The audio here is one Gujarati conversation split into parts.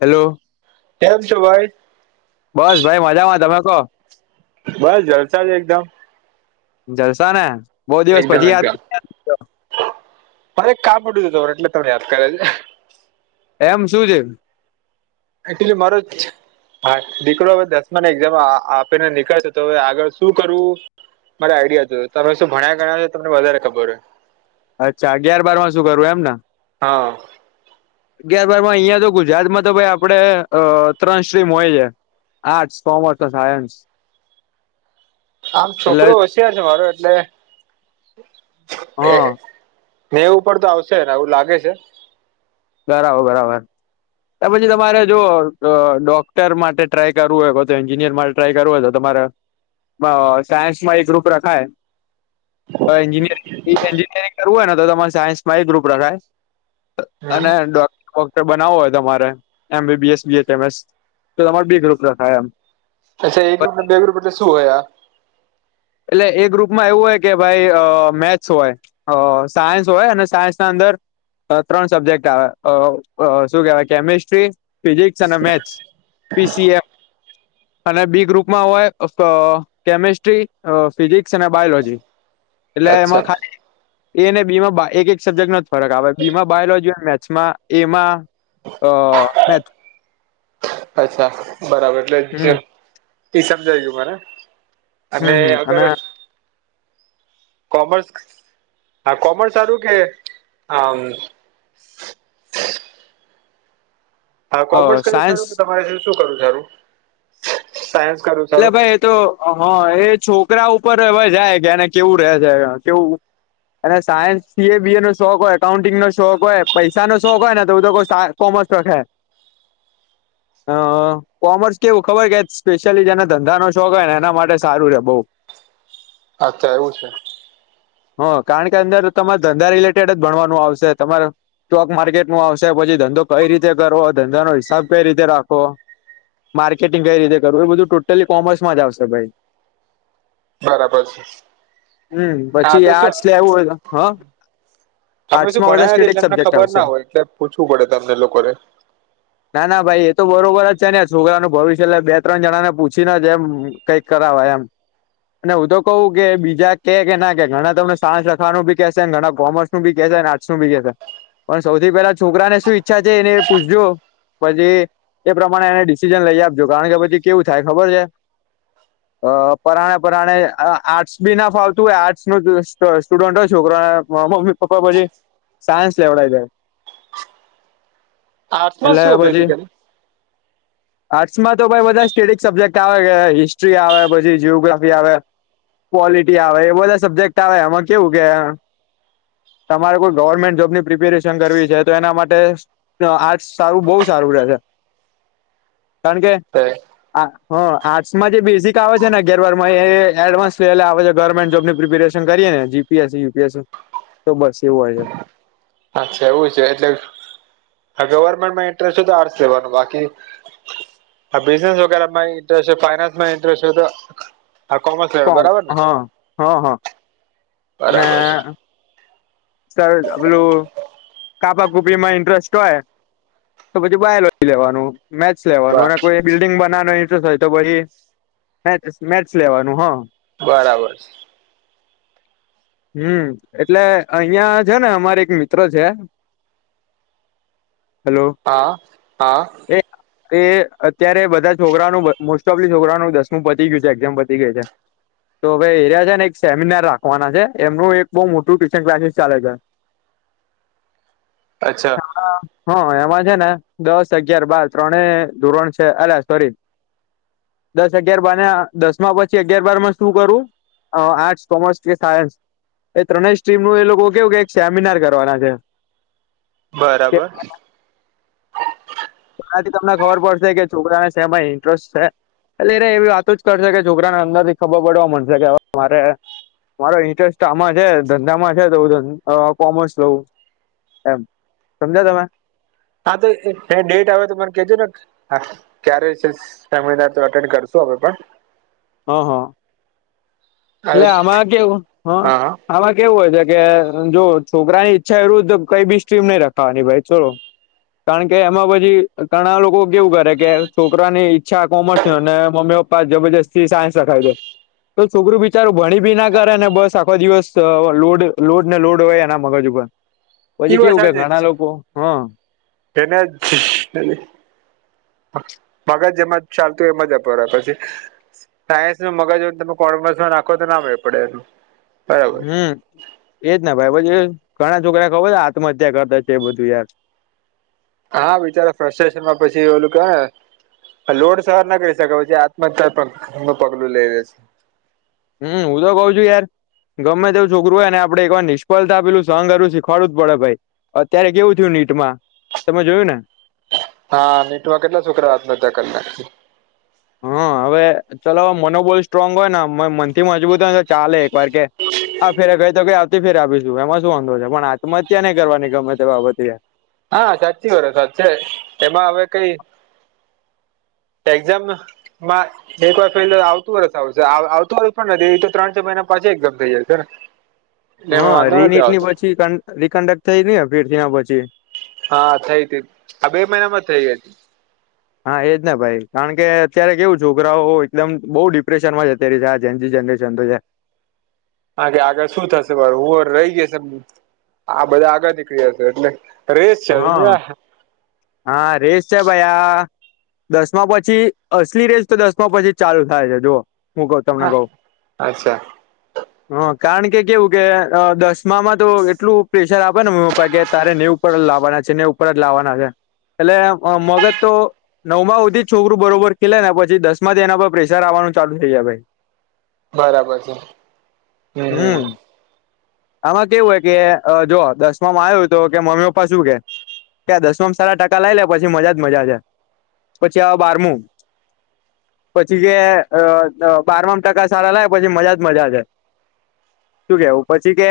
હેલો.. કેમ છો ભાઈ? બસ ભાઈ મજામાં તમે કહો બસ જલસા છે જ એકદમ. જલસા ને બહુ દિવસ એકદમ પછી યાદ એકદમ મારે એક કામ પડ્યું હતું એટલે તમને યાદ કર્યા એમ, શું છે. એક્યુલી મારો એક હા દીકરો હવે દસમાની એક્ઝામ આપીને નીકળશે તો હવે આગળ શું કરવું મારો આઈડિયા હતો તમે શું ભણ્યા ગણ્યા તો તમને વધારે ખબર હોય અચ્છા અગિયાર બાર માં શું કરવું એમ ને? હા... અગયાર બારમાં અહિયાં તો ગુજરાતમાં તો ભાઈ આપણે ત્રણ [inaudible] હોય છે. આર્ટસ, કોમર્સ અને સાયન્સ [unintelligible] આમ એટલે છોકરો હોશીયાર છે મારો એટલે એ હા નેવુ ઉપર તો આવશે એને એવું લાગે છે. બરાબર બરાબર તો પછી તમારે જો ડોક્ટર માટે ટ્રાય કરવું હોય બધું તો એન્જિનિયરિંગ માટે ટે ટ્રાય કરવું હોય તો તમારે સાયન્સમાં એ ગ્રુપ રખાય. એન્જિનિયરિંગ કરવું હોય ને તો તમારે સાયન્સમાં એ ગ્રુપ રખાય. હમ અને ડોક ડોકટર બનાવવો હોય તમારે એમ. બી. બી. એસ બી એમ સ તો તેમા બી ગ્રુપ રખાય એમ. અચ્છા એ ગ્રુપ ને બી ગ્રુપ એટલે શું હોય આ એટલે એ ગ્રુપમાં એવું હોય કે ભાઈ મેથ્સ હોય. અ સાયન્સ હોય અને સાયન્સના અંદર અ ત્રણ સબ્જેક્ટ આવે અ અ શું કહેવાય કેમિસ્ટ્રી, ફિઝિક્સ અને મેથ્સ. પી. સી. એફ અને બી ગ્રુપમાં હોય અ કેમિસ્ટ્રી અ ફિઝિક્સ અને બાયોલોજી એટલે એમાં અચ્છા ખાલી એ અને બી માં એક એક સબ્જેક્ટનો જ ફરક આવે બીમાં બાયોલોજી અને મેથ્સમાં એમાં અ મેથ્સ અચ્છા બરાબર એટલે હમ ઈ સમજાય ગયું મને અને હમ હમ અગર અને કોમર્સ આ કોમર્સ સારુ કે અમ આ અ કોમર્સ કરવું સાયન્સ સારું કે તમારે શું કરવું સારું સાયન્સ કરવું એટલે સારું ભાઈ એ તો હમ એ છોકરા ઉપર હવે જાય કે એને કેવું રહે છે કેવું. અને science, C. A., B. A. નો શોખ હોય એકાઉન્ટિંગનો શોખ હોય પૈસાનો શોખ હોય ને તો હું તો કોવ સાય કૉમર્સ રખાય. [inaudible] અ કોમર્સ કેવું ખબર છે સ્પે યલી જેને ધંધાનો શોખ હોય ને એના માટે સારું રેય બવ. અચ્છા એવું છે. હ કારણ કે અંદર તમારે ધંધા રિલેટેડ જ ભણવાનું આવશે તમારે સ્ટોક માર્કેટનું આવશે પછી ધંધો કઈ રીતે કરવો, ધંધાનો હિસાબ કઈ રીતે રાખવો. માર્કેટિંગ કઈ રીતે કરવું એ બધું ટોટલી કોમર્સમાં જ આવશે ભાઈ. બરાબર છે હમ્મ હા પછી તો શું આર્ટસ લેવું હોય તો હ. અમે શું આર્ટસમાં બધા ભણયા નથી સ્ટેટિક એટલે એમને સબ્જેક્ટ ખબર આવશે ના હોય એટલે પૂછવું પડે તમને લોકોને. ના ના ભાઈ એ તો બરોબર જ છે ને છોકરાનું ભવિષ્ય બે. ત્રણ જણાને પૂછીને એમ કંઈક કરાવાય એમ. અને હું તો કહું કે બીજા કે ના કે ઘણા તમને સાયન્સ રખવાનું બી કેશે ઘણા કોમર્સ. બી કેશે ને આર્ટસનું બી કેશે પણ સૌથી પેલા છોકરાને શું ઈચ્છા છે એને એ પૂછ જો. પછી એ પ્રમાણે એને ડિસિસન લઈ આપજો કારણ કે પછી કેવું થાય ખબર છે. [inaudible] અ પરાયે, પરાણે આર્ટસ બી ના ફાવતું હોય આર્ટસનું જ સ્ટુડન્ટ હોય છોકરાને મમ્મી. પપ્પા પછી સાયન્સ લેવડાવી દેય. [inaudible] એટલે શું હોય પછી બેઝિકલી આર્ટસમાં તો ભાઈ બધા. કેટલીક સબ્જેક્ટ આવે છે. હિસ્ટ્રી આવે, પછી જીઓગ્રાફી આવે. પોલિટી આવે એ બધા સબ્જેક્ટ આવે આમાં કેવું કે. તમારે કોઈ ગવર્મેન્ટ જોબની પ્રિપેરેશન કરવી છે તો એના માટે. તો આર્ટસ સારું બહુ સારું લાગે કારણ કે. આ હ આર્ટસમાં જે બેઝિક આવે છે ને અગિયાર. બારમામાં એ એડવાન્સ લેવલે આવે છે ગવર્મેન્ટ જોબની પ્રિપેરેશન. કરીએ ને જીપીએસ. યુપીએસી તો બસ એવું હોય છે. અચ્છા એવું છે એટલે ગવર્મેન્ટમાં ઇન્ટરેસ્ટ હો તો આર્ટસ લેવાનું બાકી. હા. બિઝનેસ વગેરે માં ઇન્ટરેસ્ટ છે. ફાઈનાન્સ માં ઇન્ટરેસ્ટ તો, હા કોમર્સ લેવાનું કોમ બરાબર ને. હા હા હા અને બરાબર છે સર પેલું. કાપાકુપીમાં ઇન્ટરેસ્ટ હોય તો પછી બાયોલોજી લેવાનું મેથસ લેવાનું અને બ કોઈ. બિલ્ડિંગ બનાવવાનો ઇન્ટરેસ્ટ હોય. તો પછી મેથ મેથ્સ લેવાનું હ. બરાબર છે. હમ એટલે. અહિયાં છે ને, અમારે એક મિત્ર છે હેલો. એ [unintelligible] એ અત્યારે બધા છોકરાનું મોસ્ટ ઓફ લી છોકરાનું દસમું પતી ગયું છે એક્ઝામ પતી ગઈ છે. તો હવે એરિયા છે ને એક સેમિનાર રાખવાના છે એમનું એક બહુ મોટું ક્લાસસી ચાલે છે. અચ્છા હા. હ એમાં છે ને દસ અગિયાર બાર ત્રણે ધોરણ છે અલ્યા સોરી. દસ અગિયાર બાર ના દસ માં પછી અગિયાર બારમાં શું કરું? આર્ટસ, કોમર્સ, કે સાયન્સ, એ ત્રણેય સ્ટ્રીમ નું એ લોકો કેવું કે એક સેમિનાર કરવાના છે. કે બરાબર. એનાથી તમને ખબર પડશે કે છોકરાને સેમા ઇન્ટરેસ્ટ છે. એટલેરે એવી વાતો જ કરશે કે છોકરાને અંદર થી ખબર પડવા મળશે કે હવે મારે. મારો ઇન્ટરેસ્ટ આમાં છે ધંધામાં છે તો કોમર્સ લઉ. એમ સમજ્યા તમે. હા તો એ ડેટ આવે તો મને કેજો ને. હા ક્યારે સેમિનાર તો એટેન્ડ કરશું અમે પણ. હ. હ. એટલે હા આમાં કેવું હ. હા આમાં કેવું હોય છે કે જો છોકરાની ઈચ્છા વિરોધ કઈ બી સ્ટ્રીમ નહી રખાવાની ભાઈ ચલો. કારણ કે એમાં પછી ઘણા લોકો કેવું કરે કે છોકરાની. અચ્છા કોમર્સ અને મમ્મી પપ્પા જબરજસ્તી સાયન્સ રખાવી દે તો છોકરું બી બિચારું ભણી ભી ના કરે ને બસ આખો દિવસ લોડ લોડ ને લોડ હોય એના મગજ ઉપર ઈ પછી કેવું કે ઘણા લોકો હા એને મગજ જેમાં ચાલતું એમ જતો રે પછી સાયન્સનું મગજ હોય તમે કોર્મર્સમાં નાખો તો ના મેળ પડે એનું બરાબર હમ એજ ને ભાઈ પછી ઘણા છોકરાને ખબર છે આત્મહત્યા કરતા છે એ બધું યાર હા બિચાર ફ્રસ્ટેશન માં પછી ઓલું કરે લોડ સહન ના કરી શકે પછી આત્મહત્યાનું પગ પગલું લઈ લે છે હમ હું તો કહું છું યાર ગમે તેવું છોકરું હોય ને આપણે એક વાર નિષ્ફળતા પેલું સહન કરવું શીખવાડું જ પડે ભાઈ અત્યારે કેવું થયું નીટમાં તમે જોયું ને હા નિટમાં કેટલા છોકરા આત્મહત્યા કરતા હા હવે ચલો મનોબળ સ્ટ્રોંગ હોય ને મનથી મજબૂત હોય તો ચાલે એક વાર કે આ ફેરે કઈ તો કઈ આવતી ફેર એમાં શું છે પણ આત્મહત્યા નહી કરવાની ગમે તે બાબતે હા સાચી વાત સાચ છે એમાં હવે કઈ એક્ઝામ નત મા એક વાર ફેલ આવતું વરસ આવશે આવતું હોય પણ નથી એ તો ત્રણ ચાર મહિના પાછી એક્ઝામ થઈ જાય છે ને એટલે એમાં હા વાંધો રી નથી નીટ ની આવતો પછી કન્ત રીકન્ડક્ટને થઈ અપડેટ થયા પછી હા થઈ હતી આ બે મહિનામાં જ થઈ હતી હા એ જ ને ભાઈ કારણ કે અત્યારે કેવું છોકરાઓ એકદમ બહુ ડિપ્રેશનમાં છે અત્યારે આ ઝેન જી જનરેશન તો છે. આ કે આગળ શું થશે મારુ હું રહી જઈશે આ બધા આગળ નીકળી જશે એટલે રેસ હા છે આ રેશ છે ભાઈ આ દસમા પછી અસલી રેસ તો દસમા પછી જ ચાલુ થાય છે જુઓ હું કહું તમને કહું [inaudible] હ કારણ કે કેવું કે અ દસમામાં તો એટલું પ્રેશર આપેને મમ્મી પપ્પા કે તારે નેવું ઉપર લાવવાના છે નેવું ઉપર જ લાવવાના છે એટલે અ મગજ તો નવમાં હુધીજ છોકરું બરોબર ખેલેને પછી દસમાંથી એના પર પ્રેશર આવવાનું ચાલુ થઈ જાય ભાઈ બરાબર છે હમ ને આમાં કેવું હોય કે અ જો દસમામાં આયો હોય તો કે મમ્મી પપ્પ પપ્પા શું કે કે દસમાં સારા ટાકા લાઈ લે પછી મજા જ મજા છે પછી આવે બારમું પછી જે અ અ બારમાં ટકા સારા લાય પછી મજા જ મજા છે. શું કેવું પછી કે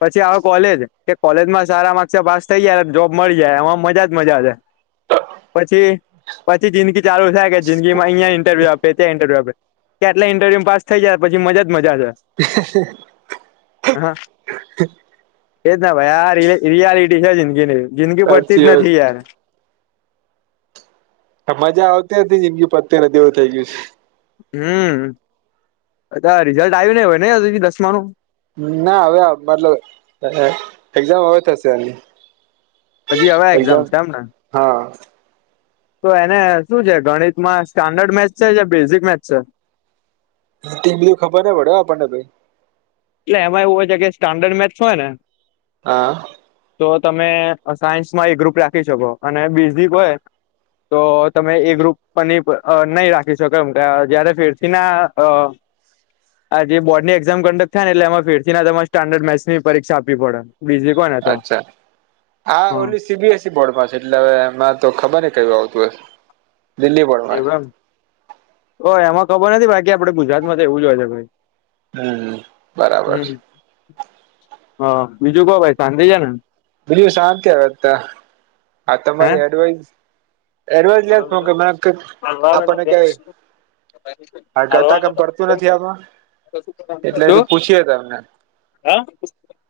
પછી આવે કોલેજ કે કોલેજમાં સારા માર્ક ક્સે પાસ થઈ જ જોબ મળી જાય એમાં મજા જ મજા છે પછી પછી જિંદગી ચાલુ થાય કે જિંદગીમાં અહિયાં ઇન્ટરવ્યૂ આપે ત્યાં ઇન્ટરવ્યુ આપે ત્યાં એટલે ઇન્ટરવ્યુ પાસ થઈ જાય પછી મજા જ મજા છે. અહ એ જ ન ભાઈ આ રિય રિયાલિટી છે જિંદગીની જિંદગી પતતી સાચી જ નથી વાત યાર આ મજા આવતી નથી જિંદગી પતતી નથી એવું થઇ ગયું છે. હમ અ તાર રીઝલ્ટ આયુ નહી હોય હજી તક દસમાનું? ના હવે અ મતલબ અ એક્ઝામ હવે થશે એની. હજી, હવે એક્ઝામ છે એમને? હા તો એને શું છે ગણિતમાં સ્ટાન્ડર્ડ મેથ્સ છે કે બેઝિક મેથ્સ છે? એટલું ખબર ને પડે હો આપણને ભાઈ એટલે એમાં એવું હોય છે કે સ્ટાન્ડર્ડ મેથ્સ હોય ને હા તો તમે સાયન્સમાં એ ગ્રુપ રાખી શકો અને બેઝિક હોય તો તમે એ ગ્રુપ પન ની પ અ નહીં રાખી શકો એમ અહ જયારે તીર્થકના અહ [inaudible] આ જે બોર્ડની એક્ઝામ કન્ડક્ટ થાય ને એટલે એમાં ફેરથીના તમાર સ્ટાન્ડર્ડ મેથ્સની પરીક્ષા આપવી પડ. બીજી કોને? તો અચ્છા, આ હા ઓલી સી બી એસ બોર્ડ પાસે એટલે હવે એમાં તો ખબર નઇ કયું આવતું હશે દિલ્હી બોર્ડમાં એવું એમ ઓ એમાં ખબર નથી બાકી આપડે ગુજરાતમાં તો એવું જ હોય છે ભાઈ. હમ્મ, બરાબર છે. હમ હા, બીજું કો ભાઈ શાંતિ છે ને? બીજુ શાંતિ હવે તા આ હે તમારી એડવાઈઝ એડવાઇઝ લે કો શું? [unintelligible] હા? આપણને કાય આ ગતાગમ પડતું નથી આમાં એટલે તો પૂછીયે તમને? હા,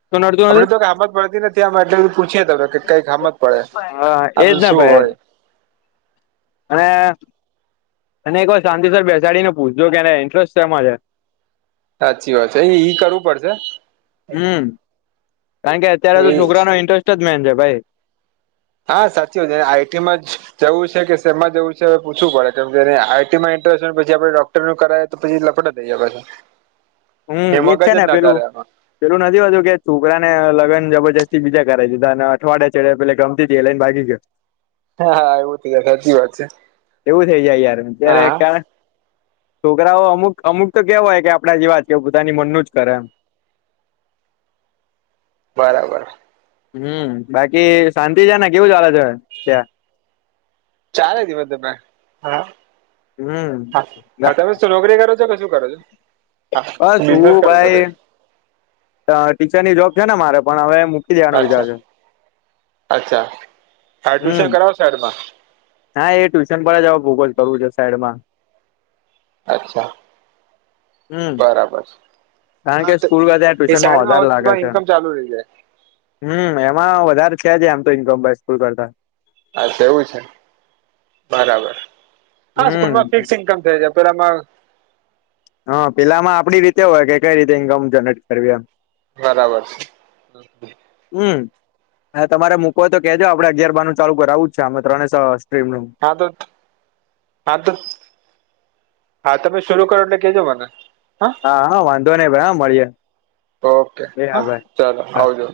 શું નડતું નથી? હામજ પડતી નથી આમા એટલે તો પૂછીએ તમને કઈક હમજ પડે હા આ એજ બધું ને શું ભાઈ હોય? અને એને એક વાર શાંતિસર બેસાડીને પૂછજો કે એને ઇન્ટરેસ્ટ શેમાં છે સાચી વાત છે ઈ ઈ કરવું પડશે હમ કારણ કે, અત્યારે તો છોકરાનો ઇન્ટરેસ્ટ જ મેન છે ભાઈ. હા સાચી વાત છે આઈ ટી માં જ જવું છે કે સેમાં જવું છે હવે પૂછવું પડે કેમકે એને આઈ ટી માં ઇન્ટરેસ્ટ પછી આપણે ડો ઇન્ટરવ્યૂવું કરાય તો પછી લપડા થઈ જાય પાછા હમ્મ, એ ઈજ છે મગજ જ ને ના પેલું ચાલે આમાં પેલું નથી હોતું કે છોકરા ને લગન જબરજસ્તી બીજા કરાઈ દીધા અને અઠવાડિયા ચડે પેલે ગમતી તી એ લઈને ભાગી ગયો. [inaudible] એવું થઈ જાય સાચી વાત છે એવું થઇ જાય યાર હા ત્યારે કા હા છોકરાઓ અમુક અમુક તો કેવા હોય કે આપણા જેવા જ એ પોતાની મનનું જ કરે એમ બરાબર હમ્મ, બાકી શાંતિ છે ને કેવું ચાલે છે? ત્યાં ચાલે છે મતલબમાં હા હમ હા ગા- તમે શું નોકરી કરો છો કે શું કરો છો હા બસ બિઝનેસ કરો છો કે? અહ ટીચરની જોબ છે ને મારે પણ હવે દેવાનો વિચાર અચ્છા છે અચ્છા હ હમ ટ્યુશન કરાવો સાઈડમાં હા એ ટ્યુશન પર જ ઉપજ કરું છે સાઈડમાં અચ્છા હમ બરાબર છે. કારણ હા કે ત સ્કૂલ કરતા એ ટ્યુશનમાં સાઈડમાં વધારે વર્ક પણ ઇન્કમ ચાલુ રહી જાય હમ્મ, એમાં વધારે છે જ એમ તો ઇન્કમ [unintelligible] કરતા અચ્છા એવું છે બરાબર હા સ્કૂલમાં હમ ફિક્સ ઇન્કમ છે જ એમ પર આમાં હા પેલામાં આપડી રીતે હોય કે કઈ રીતે ઈન્કમ જનરેટ કરવી એમ. બરાબર છે. હમ. હા તમારે મૂકવો હોય તો કેજો આપડે અગિયાર બાર નું ચાલુ કરાવવું જ છે આમે ત્રણે સ્ટ્રીમનું. હા તો હા તો હા તમે શરૂ કરો એટલે કેજો મને. હા હા વાંધો નહી ભાઈ હા મળીએ, એ હા ભાઈ. ચાલો હા આવજો.